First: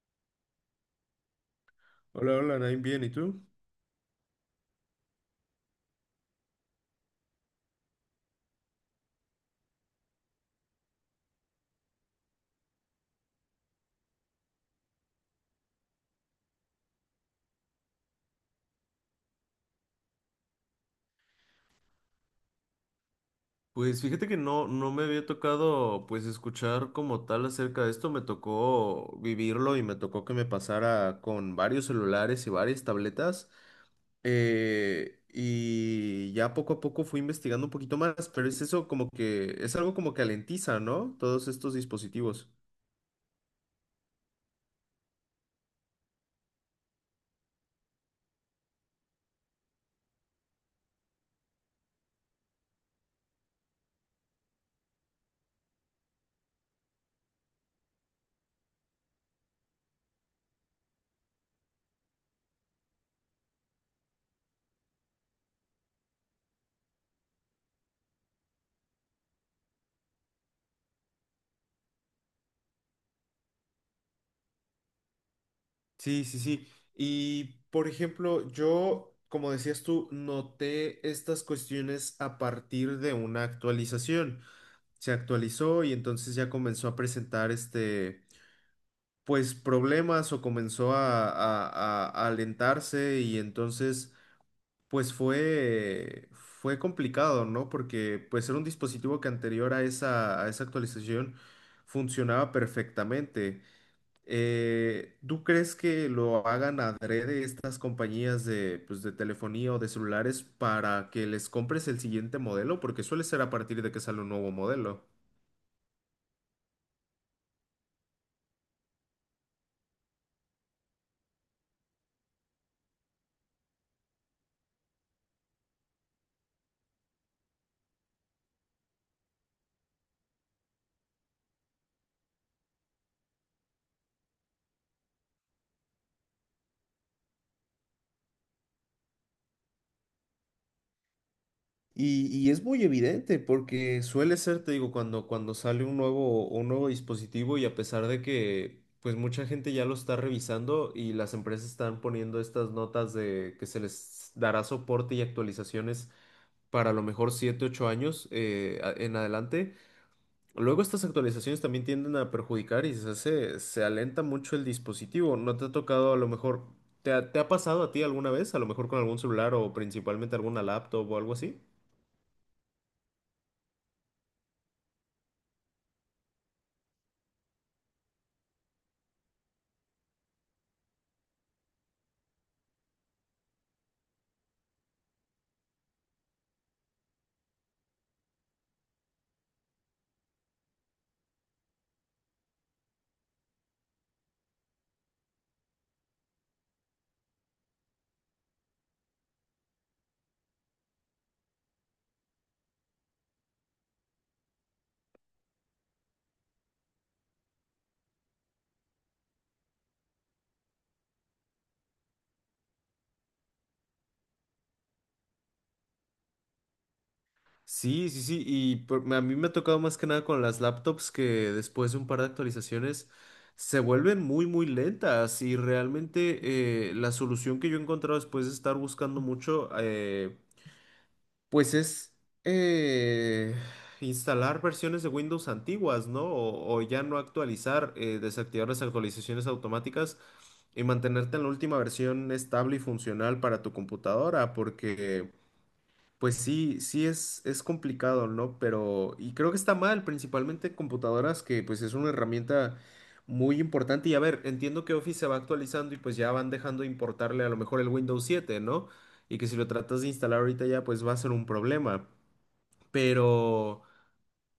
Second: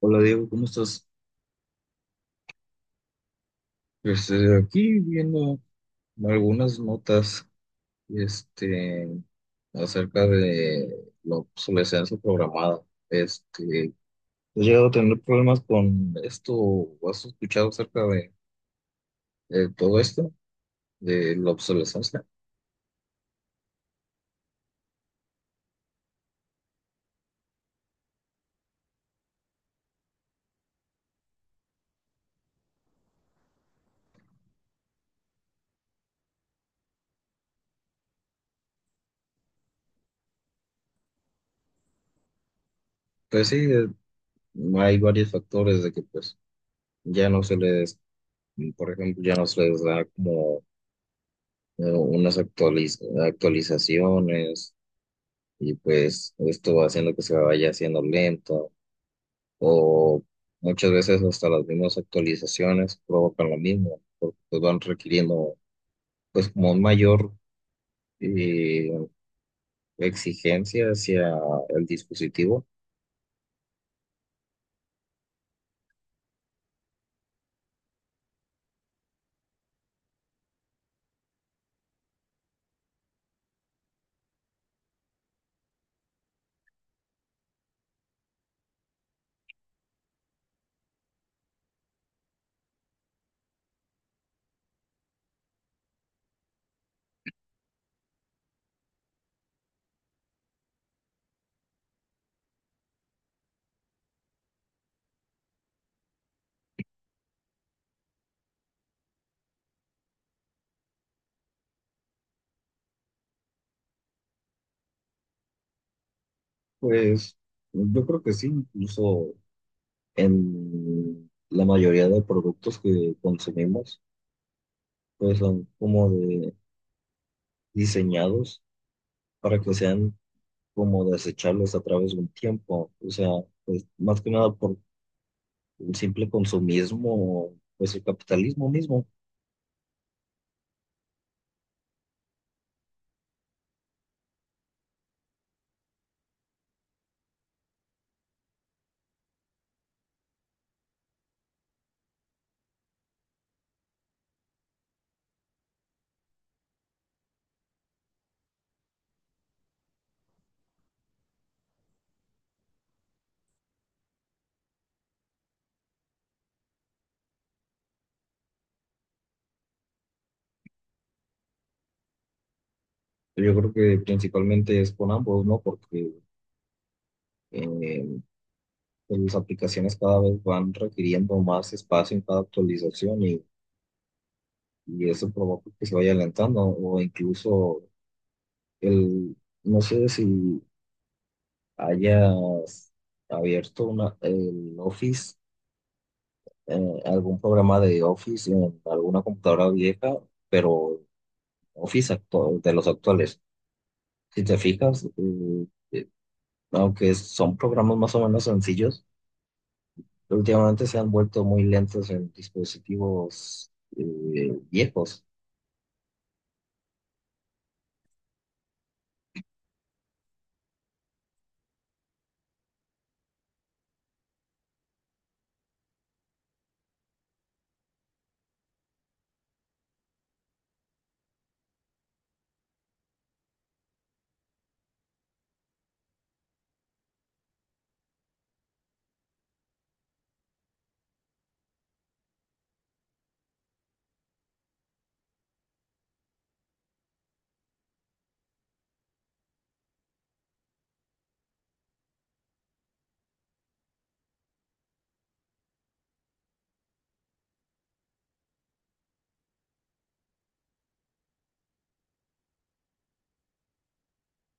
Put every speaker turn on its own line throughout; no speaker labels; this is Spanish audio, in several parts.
Hola Diego, ¿cómo estás?
Hola, hola, Nain, bien, ¿y tú?
Pues aquí viendo algunas notas este, acerca de la obsolescencia programada. Este, ¿has llegado a tener problemas con esto o has escuchado acerca de todo esto, de la obsolescencia?
Pues fíjate que no me había tocado pues escuchar como tal acerca de esto, me tocó vivirlo y me tocó que me pasara con varios celulares y varias tabletas y ya poco a poco fui investigando un poquito más, pero es eso como que es algo como que alentiza, ¿no? Todos estos dispositivos.
Pues sí, hay varios factores de que pues ya no se les, por ejemplo, ya no se les da como unas actualizaciones y pues esto va haciendo que se vaya haciendo lento o muchas veces hasta las mismas actualizaciones provocan lo mismo porque pues van requiriendo pues como un mayor eh, exigencia hacia el dispositivo.
Sí, sí, sí. Y por ejemplo, yo, como decías tú, noté estas cuestiones a partir de una actualización. Se actualizó y entonces ya comenzó a presentar pues problemas o comenzó a alentarse y entonces pues fue complicado, ¿no? Porque pues era un dispositivo que anterior a esa actualización funcionaba perfectamente. ¿Tú crees que lo hagan adrede estas compañías de, pues, de telefonía o de celulares para que les compres el siguiente modelo? Porque suele ser a partir de que sale un nuevo modelo.
Pues yo creo que sí, incluso en la mayoría de productos que consumimos pues son como de diseñados para que sean como desechables a través de un tiempo, o sea, pues más que nada el simple consumismo, o pues el capitalismo mismo.
Y es muy evidente porque suele ser, te digo, cuando sale un nuevo dispositivo y a pesar de que pues mucha gente ya lo está revisando y las empresas están poniendo estas notas de que se les dará soporte y actualizaciones para a lo mejor 7 u 8 años en adelante, luego estas actualizaciones también tienden a perjudicar y se alenta mucho el dispositivo. ¿No te ha tocado a lo mejor, te ha pasado a ti alguna vez, a lo mejor con algún celular o principalmente alguna laptop o algo así?
Yo creo que principalmente es con ambos, ¿no? Porque eh, pues, las aplicaciones cada vez van requiriendo más espacio en cada actualización, y eso provoca que se vaya alentando, o incluso el, no sé si hayas abierto una, el Office, algún programa de Office en alguna computadora vieja, pero Office de los actuales. Si te fijas, aunque son programas más o menos sencillos, pero últimamente se han vuelto muy lentos en dispositivos viejos.
Sí, sí, sí, a mí me ha tocado más que nada con las laptops que después de un par de actualizaciones se vuelven muy lentas y realmente la solución que yo he encontrado después de estar buscando mucho, pues es eh, instalar versiones de Windows antiguas, ¿no? O ya no actualizar, desactivar las actualizaciones automáticas y mantenerte en la última versión estable y funcional para tu computadora, porque... Pues sí, sí es complicado, ¿no? Pero, y creo que está mal, principalmente computadoras, que pues es una herramienta muy importante. Y a ver, entiendo que Office se va actualizando y pues ya van dejando de importarle a lo mejor el Windows siete, ¿no? Y que si lo tratas de instalar ahorita ya pues va a ser un problema. Pero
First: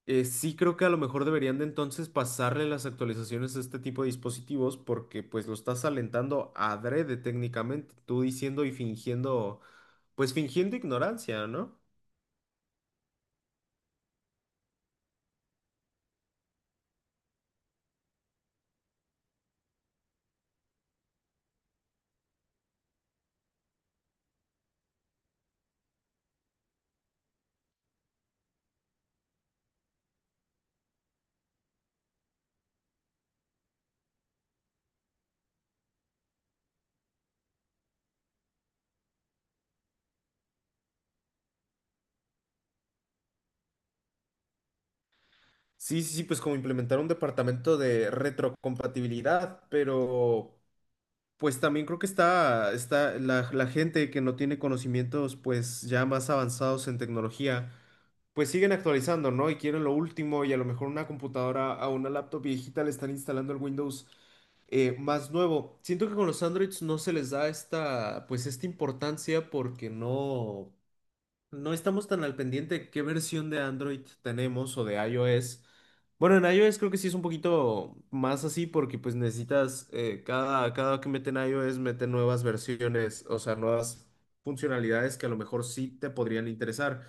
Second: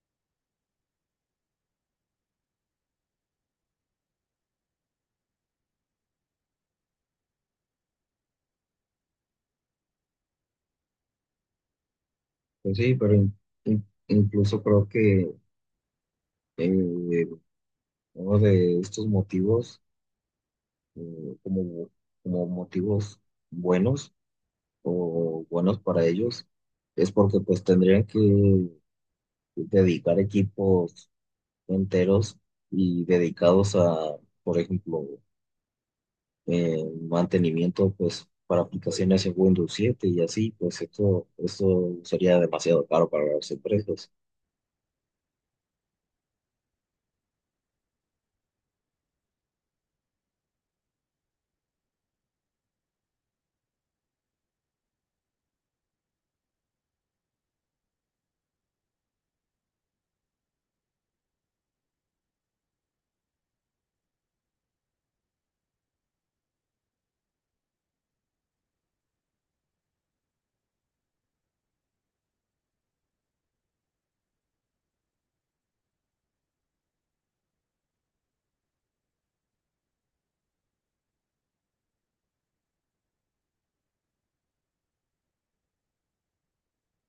sí creo que a lo mejor deberían de entonces pasarle las actualizaciones a este tipo de dispositivos porque pues lo estás alentando adrede técnicamente, tú diciendo y fingiendo, pues fingiendo ignorancia, ¿no?
Pues sí, pero incluso creo que eh, uno de estos motivos, eh, como, como motivos buenos o buenos para ellos, es porque pues tendrían que dedicar equipos enteros y dedicados a, por ejemplo, eh, mantenimiento pues para aplicaciones en Windows 7 y así, pues esto sería demasiado caro para las empresas.
Sí, sí, sí, pues como implementar un departamento de retrocompatibilidad, pero pues también creo que está la gente que no tiene conocimientos pues ya más avanzados en tecnología, pues siguen actualizando, ¿no? Y quieren lo último y a lo mejor una computadora a una laptop viejita le están instalando el Windows más nuevo. Siento que con los Androids no se les da esta, pues esta importancia porque no no estamos tan al pendiente de qué versión de Android tenemos o de iOS. Bueno, en iOS creo que sí es un poquito más así porque pues necesitas, cada que meten iOS meten nuevas versiones, o sea, nuevas funcionalidades que a lo mejor sí te podrían interesar.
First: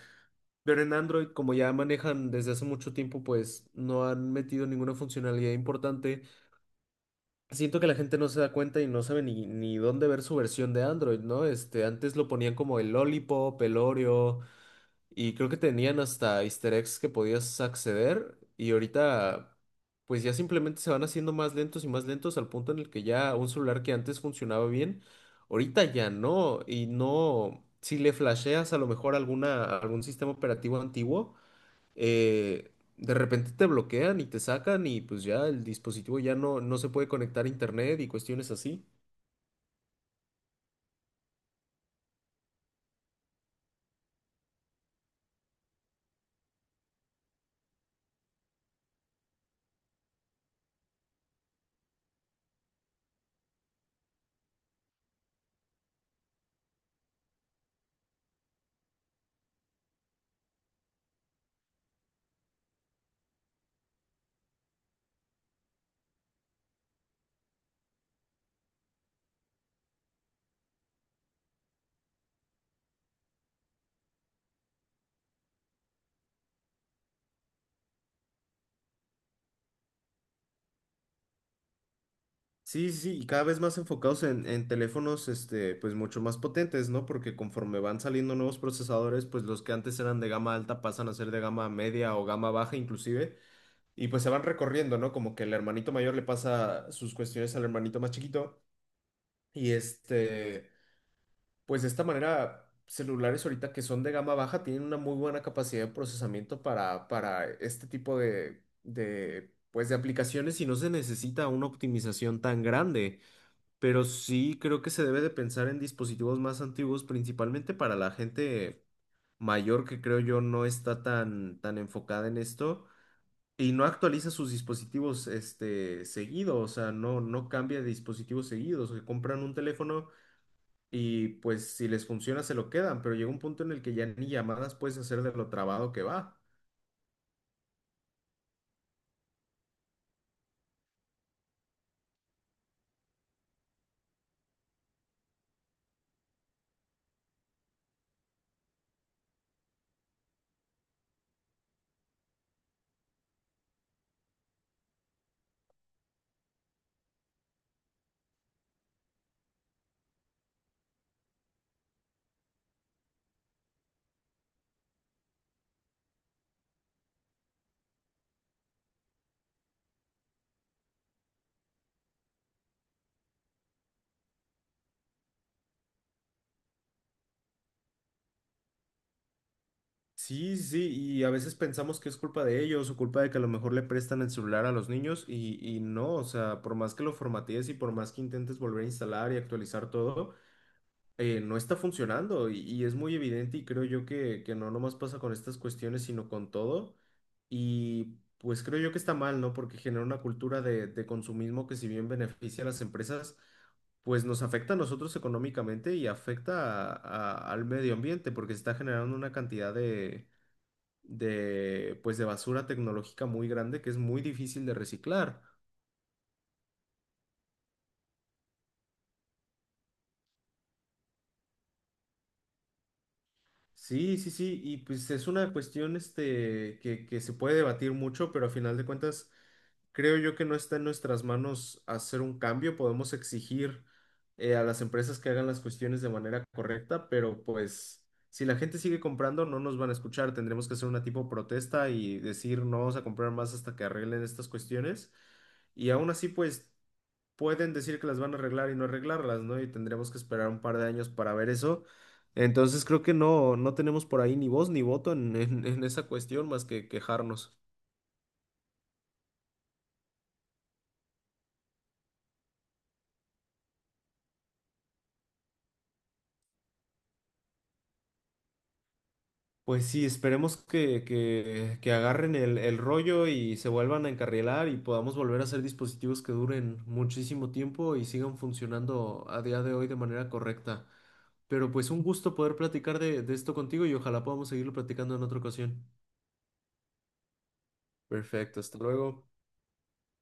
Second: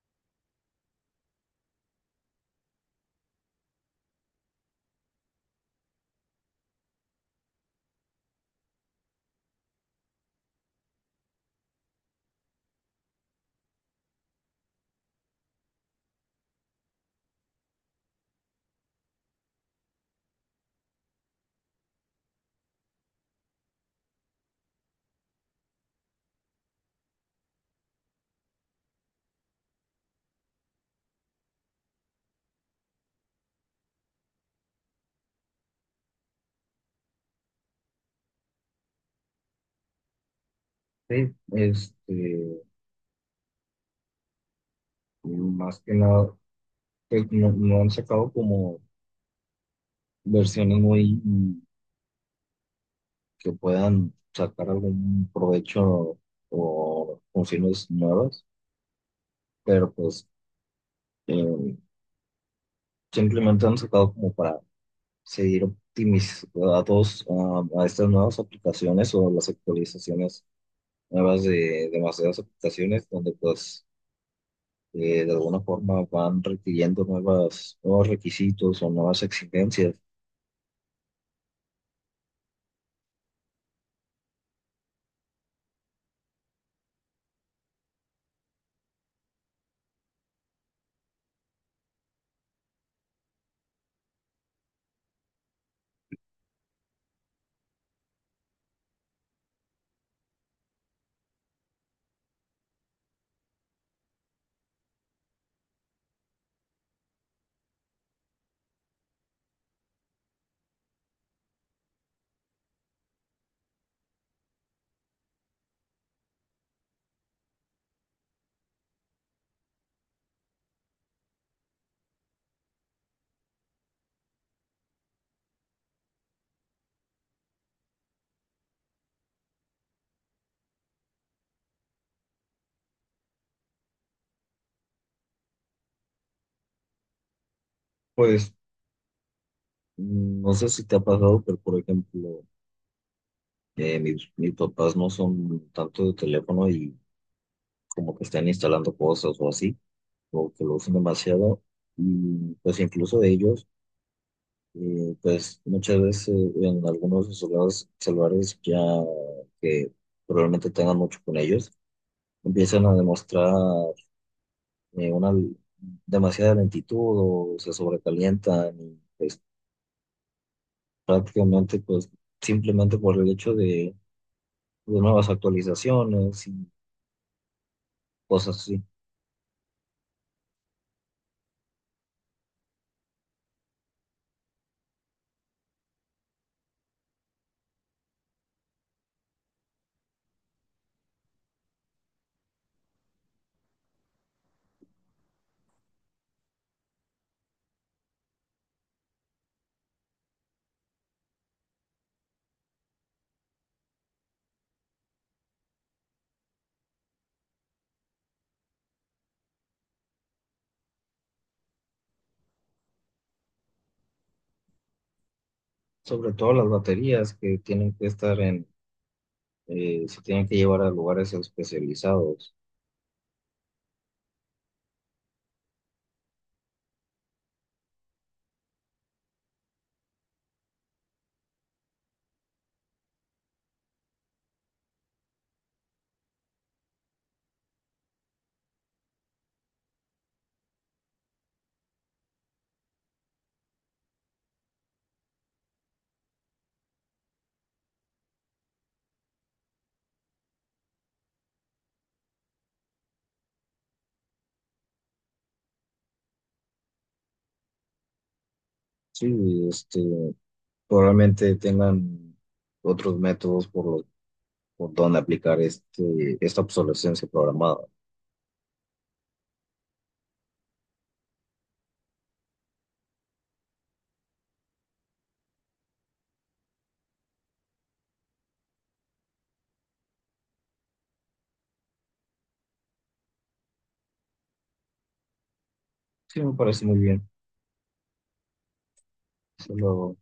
Pero en Android, como ya manejan desde hace mucho tiempo, pues no han metido ninguna funcionalidad importante. Siento que la gente no se da cuenta y no sabe ni dónde ver su versión de Android, ¿no? Este, antes lo ponían como el Lollipop, el Oreo. Y creo que tenían hasta easter eggs que podías acceder. Y ahorita, pues ya simplemente se van haciendo más lentos y más lentos al punto en el que ya un celular que antes funcionaba bien, ahorita ya no. Y no, si le flasheas a lo mejor algún sistema operativo antiguo, de repente te bloquean y te sacan y pues ya el dispositivo ya no se puede conectar a internet y cuestiones así.
Sí, este, más que nada, pues, no, no han sacado como versiones muy que puedan sacar algún provecho o funciones nuevas, pero pues eh, simplemente han sacado como para seguir optimizando a estas nuevas aplicaciones o las actualizaciones nuevas de demasiadas aplicaciones donde pues de alguna forma van requiriendo nuevos requisitos o nuevas exigencias.
Sí, sí, sí, y cada vez más enfocados en teléfonos, este, pues mucho más potentes, ¿no? Porque conforme van saliendo nuevos procesadores, pues los que antes eran de gama alta pasan a ser de gama media o gama baja inclusive, y pues se van recorriendo, ¿no? Como que el hermanito mayor le pasa sus cuestiones al hermanito más chiquito, y este, pues de esta manera, celulares ahorita que son de gama baja tienen una muy buena capacidad de procesamiento para este tipo pues de aplicaciones y no se necesita una optimización tan grande. Pero sí creo que se debe de pensar en dispositivos más antiguos, principalmente para la gente mayor que creo yo no está tan enfocada en esto y no actualiza sus dispositivos este, seguido, o sea, no cambia de dispositivos seguidos, que compran un teléfono y pues si les funciona se lo quedan, pero llega un punto en el que ya ni llamadas puedes hacer de lo trabado que va.
Pues mm, no sé si te ha pasado, pero por ejemplo, mis papás no son tanto de teléfono y como que están instalando cosas o así, o que lo usan demasiado, y pues incluso ellos. Pues muchas veces en algunos de sus celulares ya que probablemente tengan mucho con ellos, empiezan a demostrar una demasiada lentitud o se sobrecalientan y pues, prácticamente pues simplemente por el hecho de nuevas actualizaciones y cosas así.
Sí, sí, y a veces pensamos que es culpa de ellos o culpa de que a lo mejor le prestan el celular a los niños y no, o sea, por más que lo formatees y por más que intentes volver a instalar y actualizar todo, no está funcionando y es muy evidente y creo yo que no nomás pasa con estas cuestiones, sino con todo y pues creo yo que está mal, ¿no? Porque genera una cultura de consumismo que si bien beneficia a las empresas, pues nos afecta a nosotros económicamente y afecta al medio ambiente porque está generando una cantidad de pues de basura tecnológica muy grande que es muy difícil de reciclar.
Sobre todo las baterías que tienen que estar en, se tienen que llevar a lugares especializados.
Sí, sí, sí, y pues es una cuestión este, que se puede debatir mucho, pero a final de cuentas creo yo que no está en nuestras manos hacer un cambio. Podemos exigir a las empresas que hagan las cuestiones de manera correcta, pero pues si la gente sigue comprando no nos van a escuchar. Tendremos que hacer una tipo protesta y decir no vamos a comprar más hasta que arreglen estas cuestiones. Y aún así pues pueden decir que las van a arreglar y no arreglarlas, ¿no? Y tendremos que esperar un par de años para ver eso. Entonces creo que no, no tenemos por ahí ni voz ni voto en, en esa cuestión más que quejarnos.
Sí, este, probablemente tengan otros métodos por los, por donde aplicar este, esta obsolescencia programada.
Pues sí, esperemos que, que agarren el rollo y se vuelvan a encarrilar y podamos volver a hacer dispositivos que duren muchísimo tiempo y sigan funcionando a día de hoy de manera correcta. Pero pues un gusto poder platicar de esto contigo y ojalá podamos seguirlo platicando en otra ocasión.
Sí, me parece muy bien.
Perfecto, hasta luego.
Solo